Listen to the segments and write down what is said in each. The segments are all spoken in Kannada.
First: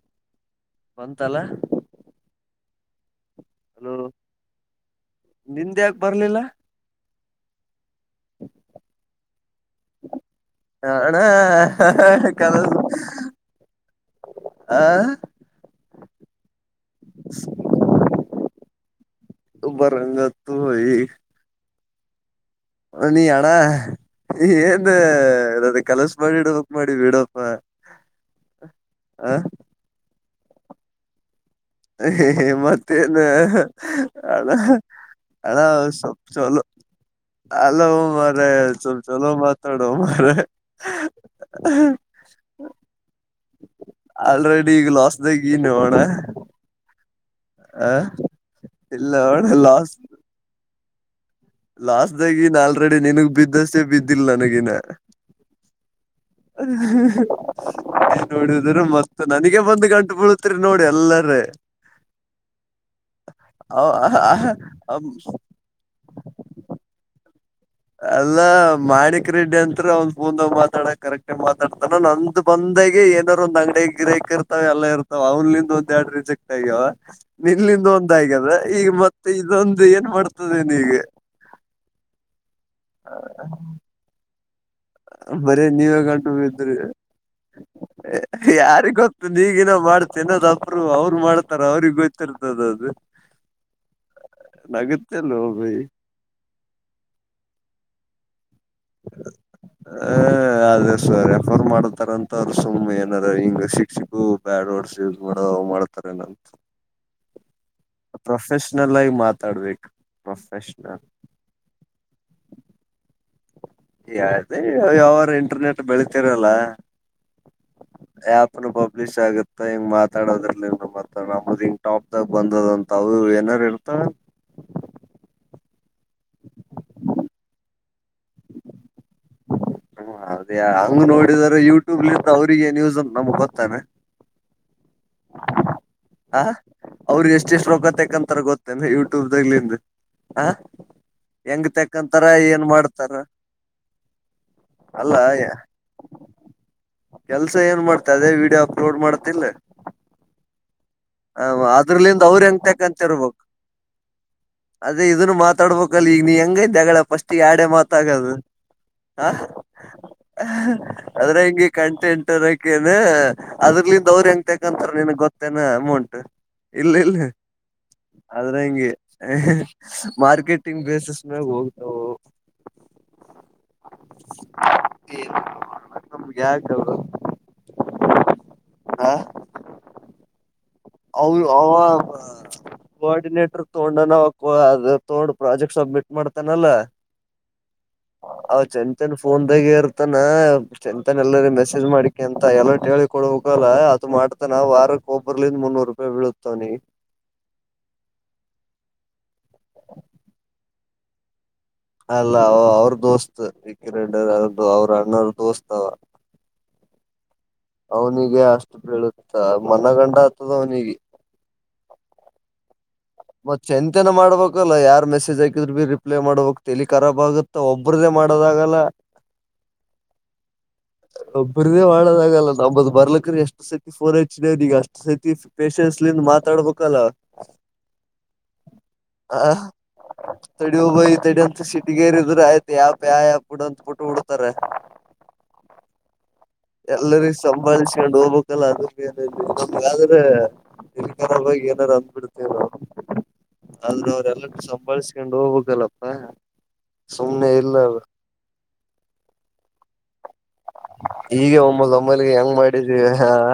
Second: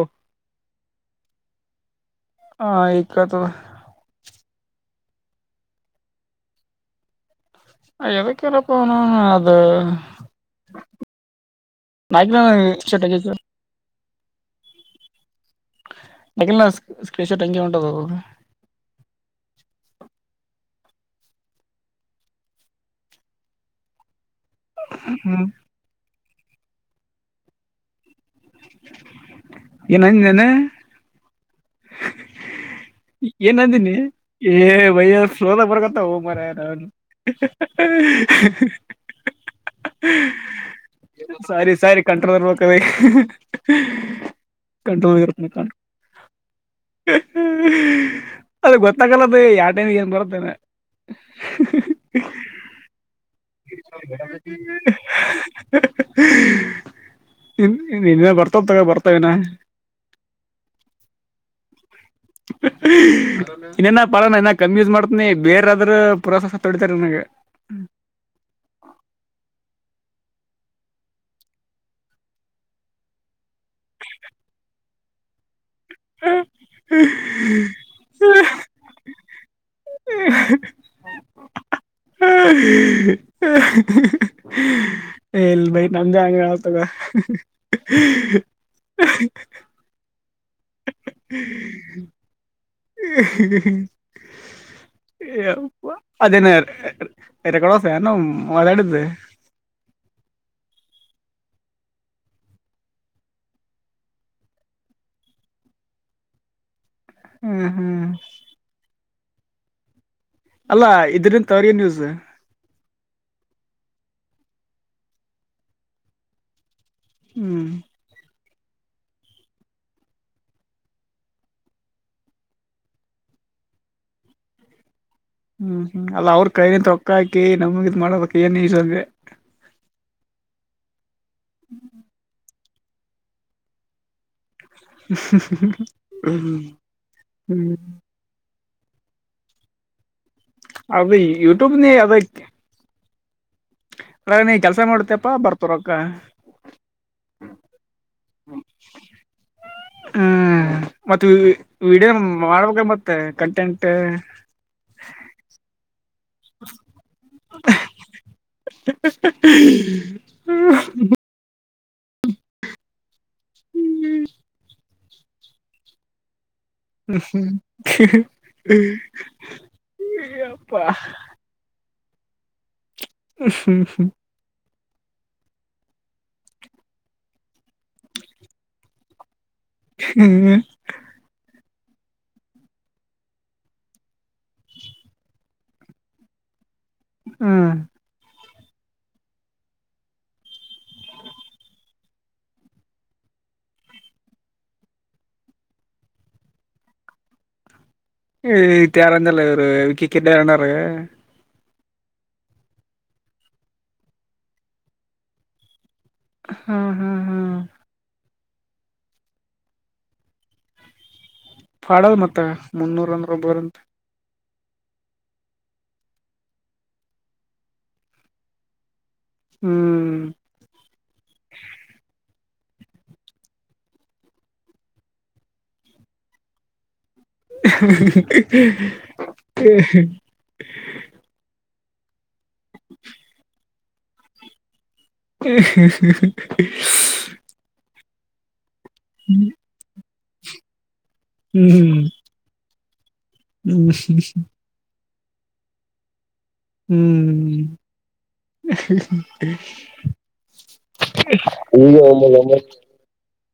ಹ ಬಂತಲ್ಲ ಹಾ ಈತ್ತು ನಿಂದ್ಯಾಕೆ ಬರ್ಲಿಲ್ಲ ಎದಕ್ಕೆಲ್ಲ ಪಣ ಅದು ಹಣ ಕ ಶರ್ಟ್ ಆಗೈತಿ ಆ ನಕಲ್ಲ ಸ್ ಸ್ಕ್ರೀನ್ ಶರ್ಟಂಕಿ ಉಂಟದ ಬರಂಗತ್ ತು ಹ ನೀಿಯಣ ಏದ ಹ್ಮ್ ಇದು ಕೆಲಸ ಮಾಡಿ ಇಡಕ್ ಮಾಡಿ ಬಿಡಪ್ಪ ಆ ಏನಂಗೇನೆ ಮತ್ತೇನ್ ಏನ್ ಅಂದೀಿನಿ ಅಣ ಏ ವಯ ಅಣ ಸೋದ ಬರ್ಗತ್ತ ಹೋಗ ಸ್ವಲ್ಪ್ ಮರ ಯಾರ ಚಲೋ ಹ್ಮ್ಮ್. ಅಲ್ಲ ಮಾರಾಯ ಸ್ವಲ್ಪ್ ಚಲೋ ಮಾತಾಡೋ ಮಾರಾಯ ಸರಿ ಸಾರಿ ಕಂಟ್ರೋದರ್ಬೇಕದ ಆಲ್ರೆಡಿ ಈ ಲಾಸ್್ದಾಗಿ ನೋಣ ಆ ಅದ ಇಲ್ಲ ಗೊತ್ತಾಗಲ್ಲದು ನೋಣ ಯ ಟೈನಿಗೆ ಏನ್ ಬರತ್ತೇನೆ ಲಾಸ್ದಾಗಿ ನಾಲ್ರೆಡಿ ನಿನಗ್ ಬಿ ಬಿದ್ದಷ್ಟೇ ಬಿದ್ದಿಲ್ಲ ನನಗಿನ ಇನ್ನೇ ಬರ್ತಾವ ನೋಡಿದ್ರ ತಗೋ ಮತ್ತ ಬರ್ತಾವಿನ ನನಗೆ ಬಂದ್ ಗಂಟು ಬೀಳತ್ರಿ ನೋಡಿ ಎಲ್ಲರ ಇನ್ನೇನ ಪಾಲನ ಇನ ಕಮ್ಮ ಯೂಸ್ ಮಾಡ್ತ್ನಿ ಬೇರಾದ್ರ ಪುರಾಸಸ ತೊಡ್ ತರನಗೆ ಅಲ್ಲ ಮಾಡಕ್ ರೆಡ್ಡಿ ಅಂತ್ರ ಅವನ್ ಪೂಂದಾಗ ಮಾತಾಡ ಕರೆಕ್ಟಗ ಮಾತಾಡ್ತಾನ ನಂದು ಬಂದ ಒೆ ಏನಾರ್ ಒಂದು್ ಅಂಗಡಿ ಗಿಕ್ ಇರ್ತಾವವೆ ಎಲ್ಲ ಇರ್ತಾವ ಅವಲ್ಲಿಂದ ರಿಜೆಕ್ಟ್ ಆಗ್ಯಾವ ನಿಲ್ಲಿಂದ ಒಂದ ಆಗ ಅ ಈಗ ಮತ್ತೆ ಇದೊಂದು ಏನ್ ಮಾಡ್ತದೆ ನೀಗೆ ಹ ಬರೀ ನೀವೇ ಗಂಟ ಬಿದ್ರೆ ಆತದ ಯಾರಿಗ ಗೊತ್ತ ಈಗಿನ ಮಾಡ್ತ ಗೊತ್ತಿರ್ತದ ಅದು ನಗುತ್ತಲ್ ಭೈ ಹ ಅದೇನ ರೆಕಡ ಫೆನು ಹ ಅದೇ ಸ ರೆಫರ್ ಮಾಡತಾರ ಅಂತ ಅವರು ಸುಮ್ಮನೆ ಏನಾರ ಹಿಂಗ ಶ ಸಿಕ್ಸಿಿಕು ಬ್ಯಾಡ್ ವರ್ಡ್ಸ್ ಯೂಸ್ ಮಾಡ ಮಾಡತಾರ ಪ್ರನಂತ ಹ್ಮ್ ಹ್ಮ್ ಮಾತಾಡ್ಬೇಕು ಅಲ್ಲಾ ಪ್ರೊಫೆಷ್ನಲ್ ಇದರಿಂತ ಅವರಿಗೆನ ಯೂಜ ಯ ಯಾವಾರ ಇಂಟರ್ನೆಟ್ ಬೆಳೀತಿರಲ್ಲ ಹ್ಮ್ ಆ್ಯಪ್ ಪಬ್ಲಿಷ್ ಆಗುತ್ತೆ ಹಿಂಗ್ ಮಾತಾಡದರ್ಲಿ ಮಾತಾ ನಮ ಹಿಂಗ್ ಟಾಪ್ ದಾಗ ಬಂದದಂತರು ಏನಾರು ಇರ್ತ ಹ್ಮ್ ಹ್ಮ್ ಅಲ್ಲ ಅವ್ರ ಕೈಯಿಂದ ತೊಕ್ಕ ಹಾಕಿ ನಮಗಿದ ಮಾಡೋದ ಕ ಏನ್ ಇಜ ಅಂದ್ರೆ ಹ್ಮ ಹೌದೇ ಹಂಗ ನೋಡಿದರ ಯುಟ್ಯೂಬ್ ಲಿಂತಾ ಅವ್ರಿಗೆ ನ ಯುಸ್ ನಮ್ಗ್ ಗೊತ್ತಾನೆ [unintelligible] ಹ ಹ್ಮ್ ಅವ್ರಿಗೆ ಎಷ್ಟ ಎಷ್ಟು ಹ್ಮ್ ರೋಗ ತಕಂತಾರೆ ಗೊತ್ತ ಯೂಟ್ಯೂಬ್ಗ್ಲಿಂದ ಹ ಅದು ಹೆಂಗ ಯೂಟ್ಯೂಬ್ ನೀ ಅದ ತಕ್ಕಂತರ ಏನ್ ಮಾಡ್ತ [unintelligible] ಸರ್ನಾ [unintelligible] [unintelligible] ನೀ ಕೆಲ್ಸ ಮಾಡತಪ್ಪಾ ಬರ್ತರಕ್ಕ ಕೆಲ್ಸ ಏನ್ ಮಾಡ್ತ ಅದೇ ವಿಡಿಯೋ ಅಪ್ಲೋಡ್ ಮಾಡ್ತಿಲ್ಲ ಹ್ಮ್ ಮತ್ತ ವಿಡಿಯೋ ಅದ್ರಲಿಂದ ಅವ್ರ ಹೆಂಗ್ ಮಾಡ್ಬೇಕ ತಕಂತ ಮತ್ತೆ ಇರ್ಬೇಕು ಕಂಟೆಂಟ್ ಅದೇ ಇದನ್ನು ಮಾತಾಡ್ಬೇಕಲ್ಲಿ ಈಗ [unintelligible] ನೀ ಹೆಂಗೈತೆಗಳ ಫಸ್ಟ್ ಆಡೆ ಮಾತಾಗದು [unintelligible] ಹ್ಮ್ ಆದ್ರೆ ಹಂಗೆ ಕಂಟೆಂಟ್ ಅದಕ್ಕೇನ್ ಅದ್ರಲಿಂದ ಅವ್ರ ಹೆಂಗತಕಂತಾರ ನನ್ಗ್ ಗೊತ್ತೇನ ಅಮೌಂಟ್ ಇಲ್ಲ ಇಲ್ಲ ಆದ್ರ ಹಂಗೆ ಮಾರ್ಕೆಟಿಂಗ್ ಯಪ್ಪಾ ಬೇಸಸ್ ಮ್ಯಾಗ ಹೋಗ ಹ ಹ್ಮ್್ಮ [unintelligible] ನಮ್ಗೆ [unintelligible] ಯಾಕಲ್ [unintelligible] ಹ ಹ್ಮ್ ಅವು ಅವ [unintelligible] ಕೋಆರ್ಡಿನೇಟರ್ ತೂಂಡನ ಅ ತೋಡ ಪ್ರಾಜೆಕ್ಟ್ ಸಬ್ಮಿಟ್ ಮಾಡ್ತಾನಲ್ಲಾ ಹ್ಮ್ ಅವ್ ಚಂದ ಚಂದ ಫೋನ್ದಾಗೆ ಇರ್ತಾನ ಚೆಚನ್ ಎಲ್ಲರ ಮೆಸೇಜ್ ಮಾಡಿಕೆ ಅಂತ ಎಲ್ಲೋ ಹೇಳಿಕೊಡ [unintelligible] ಹಕಲ ಅದು ಮಾಡ್ತಾನ ವಾರಕ್ ಒಬರ್ಲಿಂದ ಮುನ್ನೂರು ರೂಪಾಯಿ ಬೀಳತವನಿ [unintelligible] [inaudible] ಅಲ್ಲ ಅವ ಅವ್ರ ದೋಸ್ತ್ ವಕ್ಕಿರಂರ್ಅವ್ರ [unintelligible] ಅಣ್ಣರ್ ದೋಸ್ತ್ ಅವ ಹಾ ಹಾ ಹಾ ಅವನಿಗೆ ಅಷ್ಟು ಬೀಳುತ್ತ ಮನ ಗಂಡ ಆತದ ಅವನಿಗೆ ಪಾಡ್ಲ್ ಮತ್ತೆ ಮತ್ ಚಂತನ ಮಾಡ್ಬೇಕು ಆಗಲ್ಲ ಯಾರ್ ಮೆಸೇಜ್ ಹಾಕಿದ್ರರು ಬಿೀ ರಿಪ್ಲೈ ಮಾಡ್ಬೇಕಕ್ [unintelligible] ಲಿ ಖಾಬ್ ಆಗುತ್ತತ್ತ ಒಬ್ಬ್ರದ್ದೇ ಮಾಡೋದಾಗಲ್ಲ [inaudible] ಹ್ಮ್ ಒಬ್ರ್ದೇ ಮಾಡಳದಾಗಲ್ಲ ನಮದ್ ಬರ್ಲಕ್ರೀ ಎಷ್ಟ್ ಸತಿ ಫೋನ್ ಹೆಚ್ದೆೇವ್ರ ಈಗ ಅಷ್ಟ್ ಸತಿ ಪೇೇಶನ್ಸ್ಲಂದ ಮಾತಾಡ್ಬೇಕಲ್ಲ ಹ ತಡ ತಡಿ ಶ [unintelligible] ಗೇರಿದ್ರರು ಆಯ್ತ ಯಾಪ ಯ ಯಾ ಬಿಡು ಅಂತ ಬಿಟ್ ಬಿಡ್ತಾರೆ ಹ್ಮ ಹ್ಮ ಹ್ ಎಲ್ಲರಿಗ ಸಂಭಳಿಸಕೊಂಡು ಹೋಗ್ಬೇಕಲ್ಲ ಅದ ಬ ಆದ್ರೆ [unintelligible] ಇಲ್ ಕಾಗ ಏನಾದಾರರು ಹ್ಮ್ ಅಂದ್ಬಿಡ್ತೇವ ನವು ಆದ್ರೆ ಹ್ಮ್ ಅವ್ರಲ್ಲ ಸಂಭಳಸ ತಿಕೊಂಡು ಹೋಗ್ಬೇಕಲ್ಲಪ್ಪಾ ಸುಮ್ನೆ ಹ್ಮ್ ಇಲ್ಲ ಅದು [inaudible] ಈಗ ಒಮ್ಮ ಒಮ್ಮಿಗೆ ಹೆಂಗ್ ಮಾಡಿದೀವಿ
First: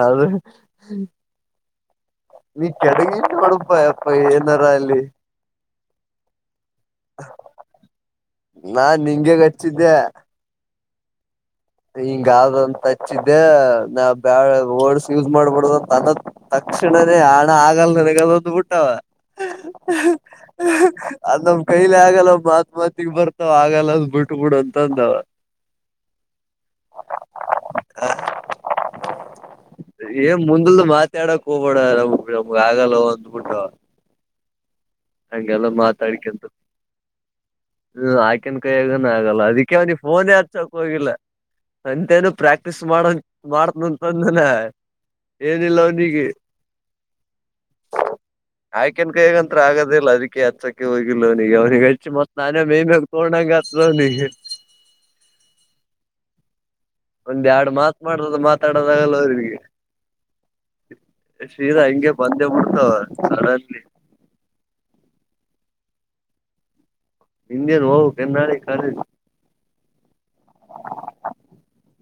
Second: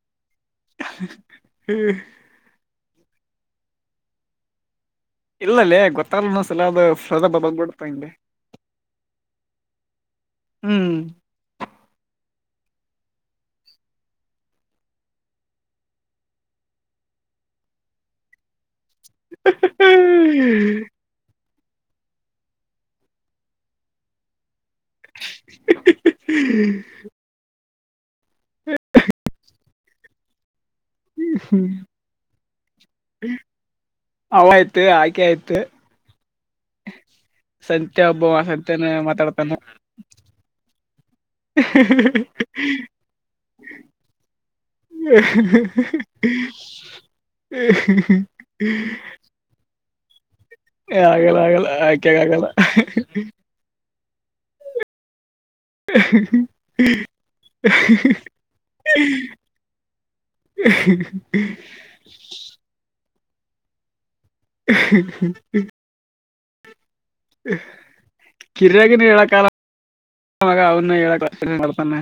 ಆದ್ರೆ [unintelligible] [inaudible] ಈ ಕೆಡಗಿಂತ ಮಾಡಡಪ ಅಪ್ಪ ಏನಾರ ಅಲ್ಲಿ ಇಲ್ಲಲ್ಲೇ ಗೊತ್ತಲ್ನು ಸಲ ಅದು ಫದಬ ಬಗ್ಬಿಡತ ಹಂಗೆ [unintelligible] ಹೆಚ್ಚಿದೇ ಹ್ಮ್ ಹಿಂಗ ಆದ್ದಂತ ಹಚ್ಚಿದ್ದೆ ನಾವ್ ಬ್ಯಾಳ ವರ್ಡ್ಸ್ ಯೂಸ್ ಮಾಡ್ಬಿಡುದ ತ [unintelligible] ತಕ್ಷಣೇ ಹಣ ಆಗಲ್ಲದೆಗದೊಂದು ಬಿಟ್ಟವ [unintelligible] ಅದ ಕೈಲಿ ಆಗಲ್ಲ ಮಾತ್ ಮಾತಿಗ್ ಬರ್ತಾವ ಆಗಲ್ಲದ ಬಿಟ್ಬಿಡು ಅಂತಂದವ [unintelligible] [inaudible] ಹಾ [unintelligible] ಏನ್ ಮುಂದಲ್ ಮಾತಾಡಕ್ ಹೋಗ್ಬೇಡ ನಮ ನಮಗ [unintelligible] ಆಗಲ್ಲ ಒಂದ್ಬಿಟ್ಟ ಅವ ಆಯ್ತು ಆಕೆ ಆಯ್ತು ಹಗೆಲ್ಲ ಮಾತಾಡಿಕಂತ ಸಂತೆ ಹ್ಮ ಒಬ್ಬ ಆಕನ್ ಸಂತೆನ ಕೈಿಗ ಆಗಲ್ಲ ಮಾತಾಡ್ತಾನ ಅದಕ್ಕೆನ ಫೋನೇ ಹ ಅಂತೇನು ಪ್ರಾಕ್ಟೀಸ್ ಮಾಡ ಮಾಡತಂತಂದಲ್ಲ ಹ ಹ ಹಚ್ಚತ್ತಕ್ಕೆ ಹೋಗಿಲ್ಲ ಅವನಿಗೆ ಅವನಿಗೆ ಆಕೆ ಹಚ್ಚ ಮತ್ ಆಗಲ್ಲ ನಾನೇ ಮೇ ತೋಂಗ ನೀ ಹ ಒಂದ್ ಎರಡು ಮಾತ್ ಮಾಡದು ಮಾತಾಡೋದಾಗಲ್ಲ ಅವರಿಗೆ ಶ್ರೀದಾ ಹಿಂಗೆ ಪಂದ್ಯ ಮುಡ್ತವ ಸಡನ್ಲಿ [unintelligible] ನಿಂದೇನು ಹೋಗ ಕೆಾಳೆ ಕಾಲ [unintelligible] ಗ ಅವ್ನ್ನ ಏ ಕ್ಲಾಸ್ ಕತಾನೆ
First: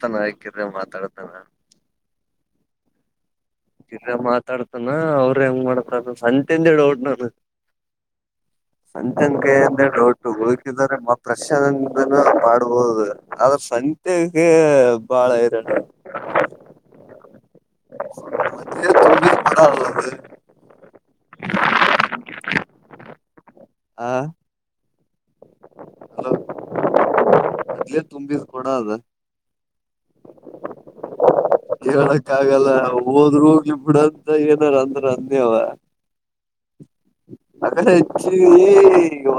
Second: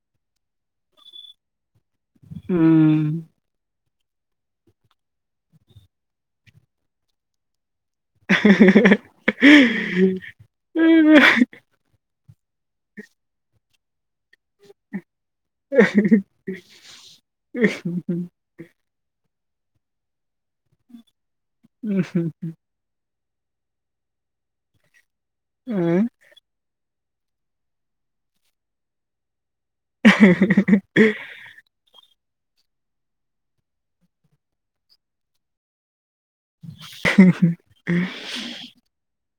[unintelligible] ತಾನ ಹಾಕಿದ್ರೆ ಮಾತಾಡ್ತಾನ ಹ್ಮ್ ಚಿತ್ರ ಮಾತಾಡ್ತಾನ ಅವರು ಹೆಂಗ ಮಾಡತ್ರ ಅ ಸಂತೆಂದ ಹೇಳಿ ೋಟ್ ನಾನು ಸಂಜನ್ಕಯ ಅಂತಿ ಒಟ್ಟು ಹಳ್ಕಿದ್ದಾರೆ ಮ ಪ್ರಶ ಮಾಡ್ಬೋುದು ಆದ್ರ ಸಂ ಹ್ಮ ಮತ್ತೇ ತಿ ಕಡದು ಹ್ಮ್ ಹ್ಮ್ ಹ್ಮ್ ಹಾ ಹ ಅದಲೇ ತುಂಬಿಸ್ ಕೊಡ ಅದ [unintelligible] ಹಗಲ್ಲ ಹೋದ್ೂ ಹೋಗಿ ಬಿಡಂತ ಏನಾರ ಅಂದ್ರ ಅಂದವ ಅಡೆ ಹೆಚ್ಚ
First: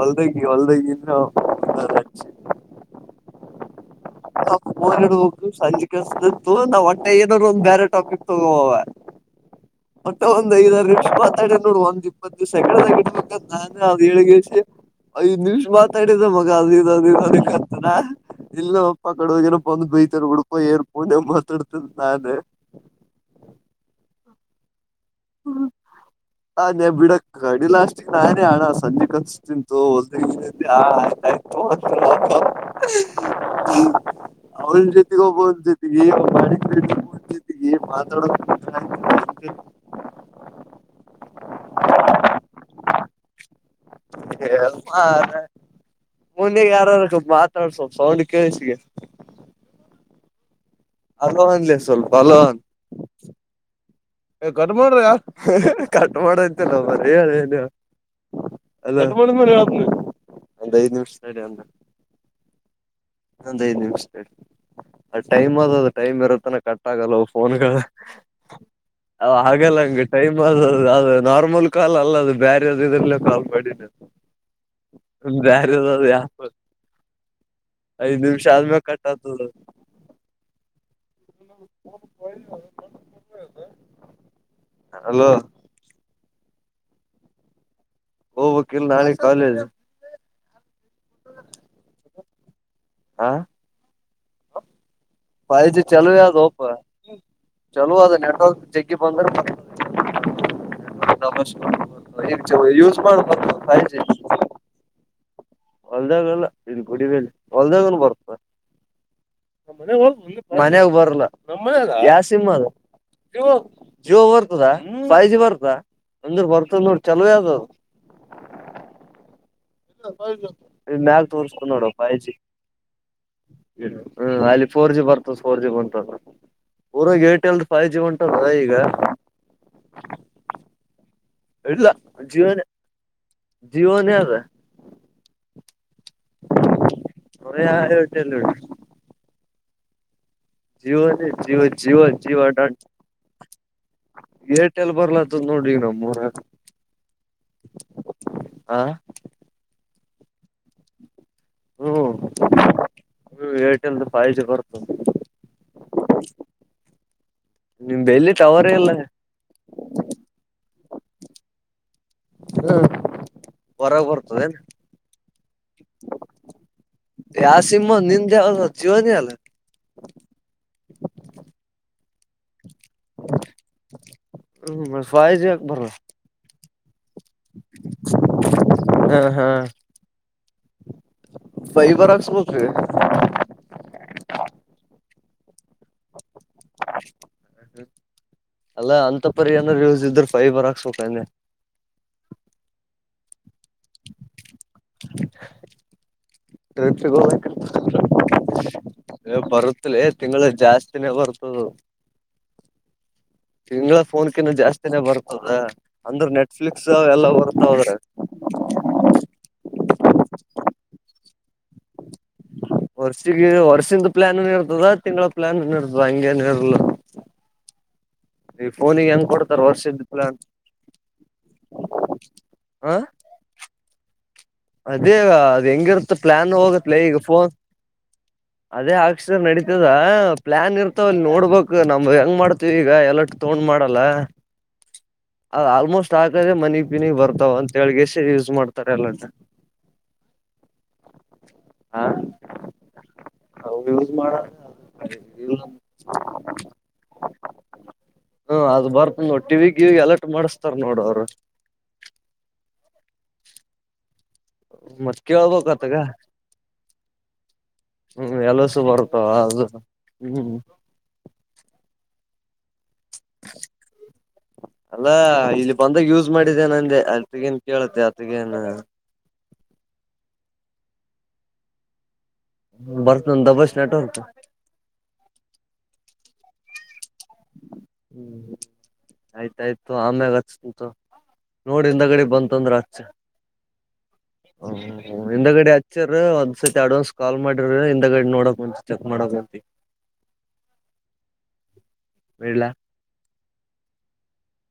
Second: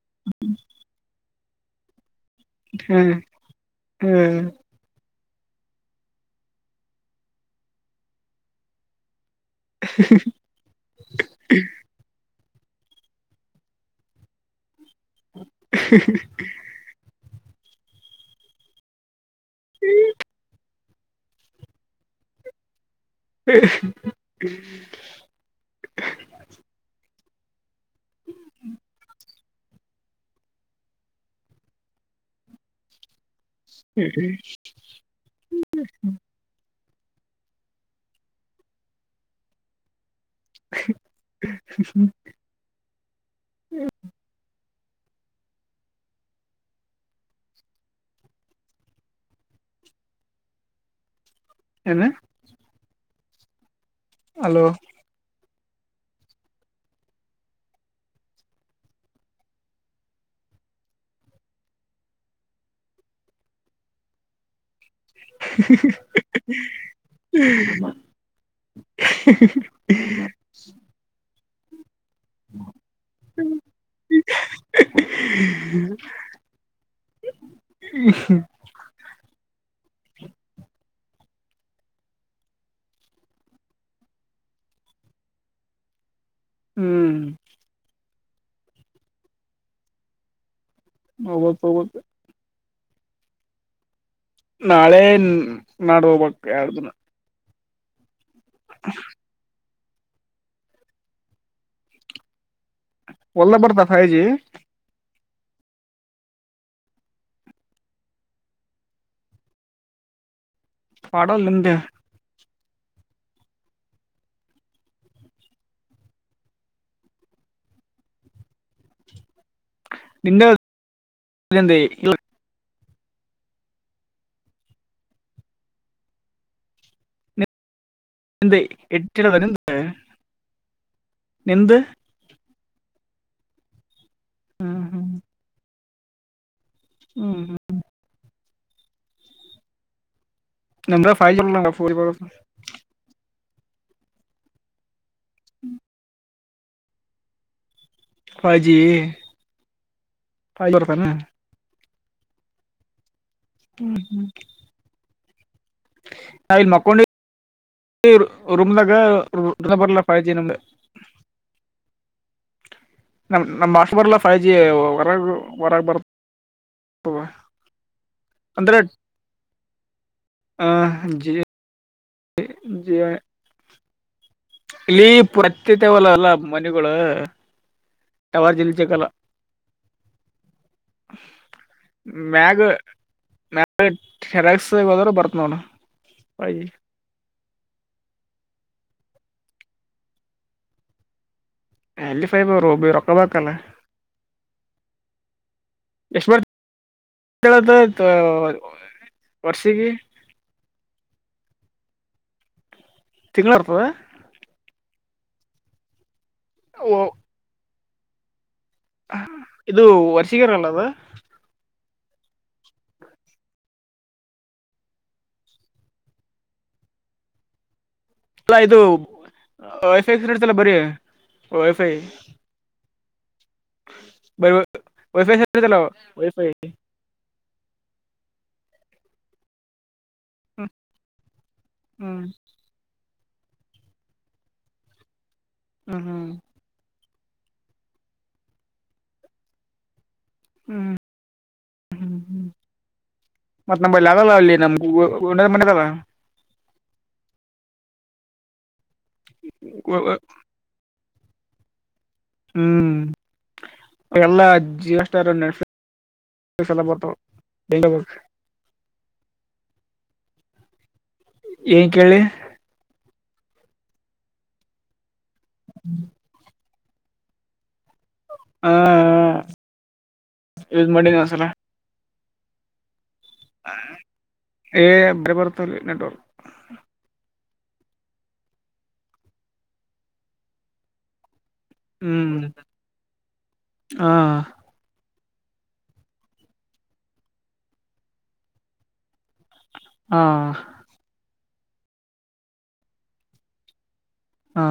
ಹೊಲ್ದಾಗಿ ಹೊಲ್ದಗನ್ [unintelligible] ಸಂಜ ಕಸತ್ತು ನಾವ್ ಹೊಟ್ಟೆ ಏನಾರರು ಒಂದ್ ಬೇರೆ ಟಾಪಿಕ್ ತಗೋುವವ ಮಟ್ಟೆ ಒಂದ್ ಐದುೀಕ್ಷ ಮಾತಾಡ ನೋಡ್ ಒಂದ ಮಿವಸ ಸಗಡ ತಗಿಡಬೇಕ ನಾನು ಅ್ಏಳ್ಗ್ಿವಸ ಐದ್ ನಿಮಿಷ್ ಮಾತಾಡಿದ ಮಗ ಅದು ಇದು ಅದ ಇದು ಅದಕ್ಕೆ ಹತ್ತರ ಇಲ್ಲ ಪಕ್ಕ ಡ ಹೋಗನ ಬಂದ ಬತರ ಹುಡ್ಕೊ ಏರ್ಕನೆ ಮಾತಾಡ್ತ್ ನಾನೇ ಹ್ಮ ಗಡಿ ಲಾಸ್ಟಿಗೆ ನಾನೇ ಆಣ ಸಂಜೆ ಕತ್ ತಿಂತು ಹೊ ಅವಗ ಹ ಬಿ ಬ ಮಾತಾಡೋ [unintelligible] ಹ್ಮ ಹಾ [unintelligible] ಮಂದಾಗ ಯಾರಾರು ಸ್ವಲ್ಪ ಮಾತಾಡ್ಸು ಸ್ವಲ್ಪ ಸೌಂಡ್ ಕೇಳಸಿಗೆ ಅಲವನ್ಲೇ ಏನ ಸ್ವಲ್ಪ ಹಲವಾನ್ ಏ ಅಲೋ ಗಟ್ ಮಾಡೋ್ರಿ ಯಾರ ಕಟ್ ಮಾಡಯ್ತಲ್ಲ ಮನ [unintelligible] ಒಂದು ಐದ್ ನಿಮಿಷ ನಡೆ ಅಲ್ಲ ನಂದ ಐದು ನಿಮಿಷ ತಡಿ ಅ ಟೈಮ್ ಅದದದು ಟೈಮ್ ಇರತ್ತನ ಕಟ್ ಆಾಗಲ್ಲ ಫೋನ್ಗಳ ಅವ ಹಾಗಲ್ಲ ಹಂಗ ಟೈಮ್ ಅದು ಅ ನಾರ್ಮಲ್ ಕಾಲ ಅಲ್ಲ ಅಲ್ಲ ಅದು ಬೇರೆ ಯ ಇದ್ರಲ್ಲ ಕಾಲ್ಪಾಡಿನ ಬ್ಯಾರೆ ಅದರ್ಯಾರು ಐದು ನಿಮಿಷ ಆದ್ಮೇಲೆ ಕಟ್ಟಾತ ಅಲೋ ಹ್ಮ್ ಓ ವಕೀಲ್ ನಾಳೆ ಕಾಲೇಜ್ ಹೋಗತ್ ಹೋಗುತ್ತ ಆಾ ನಾಳೆ ನಾಡ್ದ ಚಲೋ ಅದ ಹೋಗ್ಬಕ್ ಒಪ ಎರಡು ದಿನ ಚಲೋ ಅದ ನೆಟ್ವರ್ಕ್ ಜಗ್ಗಿ ಬಂದ್ರ ಜ [unintelligible] ಮಾಡ ಒಲ್ಲ ಬರ್ತಾ ಫೈವ್ ಜಿ [unintelligible] ಹೊಲ್ದಾಗಲ್ಲ ಇನ್ ಕುಡ ಹೊಲ್ದಾಗನು ಬರ್ತ ನಮ್ಮನೆಗೆ ಮನ್ಯಾಗ ಬರಲ್ಲ ಪಾಡಲ್ ನಿಂದೆ ಯಾವ ಸಿಮ ಅದು ಜ ಜೋ ಬರ್ತದಾ ಪೈಯಜಿ ಬರ್ದ ಅಂದ್ರ ಬರ್ತದ ನೋಡಿ ಚಲ ಯಾವ್ದ ನಿಂದೆ ಇಲ್ಲಿ ಮ್ಯಾಗ ನಿಂದೆ ತೋರ್ಸ್ಕೊಂಡೋಡ ಇಲ್ಲ ಪೈ್ ಜಿ ಹ್ಮ ಅಲ್ಲಿ ಫೋರ್ ಜಿ ಬರ್ತದೆ ಫೋರ್ ಜಿ ಬಂತ ಊರಾಗ ಏರ್ಟೆಲ್ ಫೈ ಜಿ ಉಂಟದದ ನಿಂದೆ ಈಗ ಎಟ್ಟಿಡದ ನಿಂದ ನಿಂದ ಇಲ್ಲ ಜಿಯೋನೆ ಜಿಯೋನೆ ಅದು ಹ್ಮ್ ಹ್ಮ್ ಹ್ಮ್ ಯ ಹೇಳಟಲ್ಲ ಉಟಿ ಜೀವೋ ನಮ್ದ ಫೈವ್ ಜಿ ಜೀವ ಬರಲ್ಲ, ಫೋರ್ ಜಿ ಜೀವ ಬರುತ್ತೆ ಜೀವ ಏರ್ಟೆಲ್ ಬರ್ಲತ್ತದ ನೋಡಿ ನಮ್ಮ ಊರಾಗ ಫೈ ಜಿ ಫ ಜರತ [unintelligible] ಹ್ಮ್ ಹ ಏರ್ಟೆಲ್ ದು ಫೈ ಜಿ ಬರ್ತದ ನಾಯಲ್ ಮಕ್ಕೊೊಂಡ ನಿಮ್ದ ಎಲ್ಲಿ ಟವರೇ ಇಲ್ಲ ರುಮಲಾಗ [unintelligible] ಂದ ಬರಲ ಪಾಯಚಿ ನಮಗೆ [unintelligible] ನಮ ನಮ್ಮ ಆಶ ಹೊರಗ್ ಬರ್ಲ್ಲ ಫೈವ್ ಜಿ ಬರ್ತದೇನ್ ಹೊರ ಹೊರಗೆ ಬರುತ್ತ ಆ ಸಿಿಮಮ್ಮ ನಿಂದೆ ಅವ ಜೀವನ ಅಲ್ಲ ಆ ಜಿಯೋ ಜಿಯೋ ಹ್ಮ್ ಇಲ್ಲಿ ಫೈವ್ ಜಿ ಯಾಕ್ ಬರಲ್ಲ ಪತ್ತತೆವಲ್ಲ ಅಲ್ಲ ಮನೆಿಗಳು ಟವರ್ ಜಲ್ಲಿಚಾಗಲ್ಲ ಹಾ ಹಾ [inaudible] ಮ್ಯಾಗ ಹಾಕ್ಸ್ಬೇಕ್ರಿ ಮ್ಯಾಗ ಟೆರಕ್ಸ್ ಹೋದ್ರರು ಬರ್ತ್ ನೋಡ ಫೈ ಜಿ ಹ್ಮ ಅಲ್ಲ ಅಂತ ಪರಿ ಏನಾದಾರರು ಯೂಸ್ ಇದ್ರ ಫೈಬರ್ ಹಾಕ್ಸ್ೋಪನೆ ಎಲ್ಲಿಫೈಬ ಅವರುೋಬಿ ರೊಕ್ಕ ಬತ ಅಲ್ಲ [inaudible] ಪ್ಿಗೆ ಹೋಗ್ಬೇಕ ಬರ್ತದ ವರ್ಷಿಗೆ ಬರುತ್ತಲ ತಿಂಗಳು ಜಾಸ್ತಿ [unintelligible] ಬರ್ತದೆ ತಿಂಗಳ ಫೋನ್ಕ್ಕಿಂತ ಜಾಸ್ತಿನೇ ಬರ್ತ ಹೌದ ಅಂದ್ರೆ ನೆಟ್ಫ್ಲಿಕ್ಸ್ ಓ- ಎಲ್ಲ ಬರ್ತಾ ಹೋದ್ರೆ ಇದು ವರ್ಷಿಗರಲ್ಲದ ವರ್ಷಗ ವರ್ಷಿಂದ ಪ್ಲಾಾನ ನ್ ಇರ್ತದ ತಿಂಗಳ ಪ್ಲಾಾನ ನ್ ಇರ್ತದ ಹಂಗಗೆನು ಇರ್ಲ ಅಲ್ಲ ಈ ಇದು ಫೋನಿಗೆ ಹೆಂಗ ಕೊಡ್ತಾರ ವೈಫೈ ವರ್ಷ್ದಲ ಇರ್ತಲ್ಲ ಬರೀ ಹಾ ಹ್ಮ ಅದೇಗ ಅದ ಹೆಂಗಿರುತ್ತ ವೈಫೈ ಪ್ಲಾನ್ ಹೋಗತ್ಲ ಈಗ ಫೋನ್ ಅದೇ ಅಕ್ಷರ ನಡೀತದ ಹ ಹ್ಮ್ ಪ್ಲ್ಲಾನ್ ಇರ್ತಾವ ಅಲ್ಲಿ ನೋಡ್ಬೇಕು ನಮ ಹ್ಮ್ ಹೆಂಗ ಮಾಡ್ತೀವಿ ಈಗ ಎಲ್ಲ ತಗೊಂಡ್ ಮಾಡಲ್ಲ ಹ್ಮ್ ಆಲ್ಮೋಸ್ಟ್ ಹ್ಮ್ ಹಾಕದ್ರೆ ಮನ ಿನಿಗ್ ಬರ್ತಾವ ಅಂತ ಹೇಳಳ್ಗೆಸ ಯೂಸ್ ಮಾಡ್ತಾರೆ ಎಲ್ಲಂಟ ಹ್ಮ್ ಹಾ ಮತ್ತತ್ ನಮ್ಮಲ್ಲಿ ಅಲ್ಲ ಅಲ್ಲಿ ನಮ್ಗ ಹ್ಮ ಮನದಲ್ಲ ಹಾ ಅದು್ ಬರ್ತ ನೋಡ್ ಟಿವಿಗ್ಿವಿ ಅಲರ್ಟ್ ಮಾಡಿಸ್ತಾರ ನೋಡ ಅವ್ರು ಹ್ಮ್ ಎಲ್ಲಾ ಜೀವಸ್ ಮತ್ ನ ಕೇಳ್ಬಕ್ತ್ತಗ ಎಲ್ಲ ಬರ್ತವ ಹ್ಮ್ ಎಲಸು ಬರ್ತಾವ ಅದು ಹ್ಮ್ ಏನ್ ಕೇಳಿ ಅಲ್ಲ ಇಲ್ಲಿ ಬಂದಾಗ ಯೂಸ್ ಮಾಡಿದ್ದ ನಂದೆ ಅಗಿಂತ ಕೇಳ್ತೆ ಅತ್ತೀಗೆನ ಹ ಯೂಸ್ ಮಾಡಿನಿ ವನಸಲ ಬರ್ ಏ ಬರ ಬರುತಲ್ಲಿ ನೆಟ್ವರ್ಕ್ ಹ್ಮ್ ಆಯ್ತ ಆಯ್ತು ಆಮೇಹಾಚಿನಿ ತೋ ನೋಡಿ ಹಿಂದ ಕಡೆ ಹ್ಮ್ ಬಂತ ಅಂದ್ರೆ ಆಚ ಹಾ ಹ ಹ ಹಿಂದ ಗಡಿ ಹಚ್ಚರ ಒಂದ್ಸತಿ ಅಡ್ವಾನ್ಸ್ ಕಾಲ್ ಮಾಡಿರಿ ಹಿಂದ ಗಡಿ ನೋಡಕ್ ಮುಂಚ ಮಾಡ ಹಾ ಬೇಳಲ ಹಾ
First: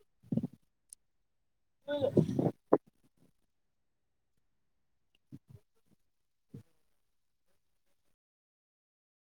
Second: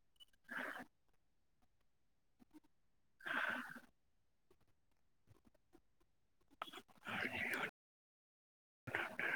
ಹ್ಮ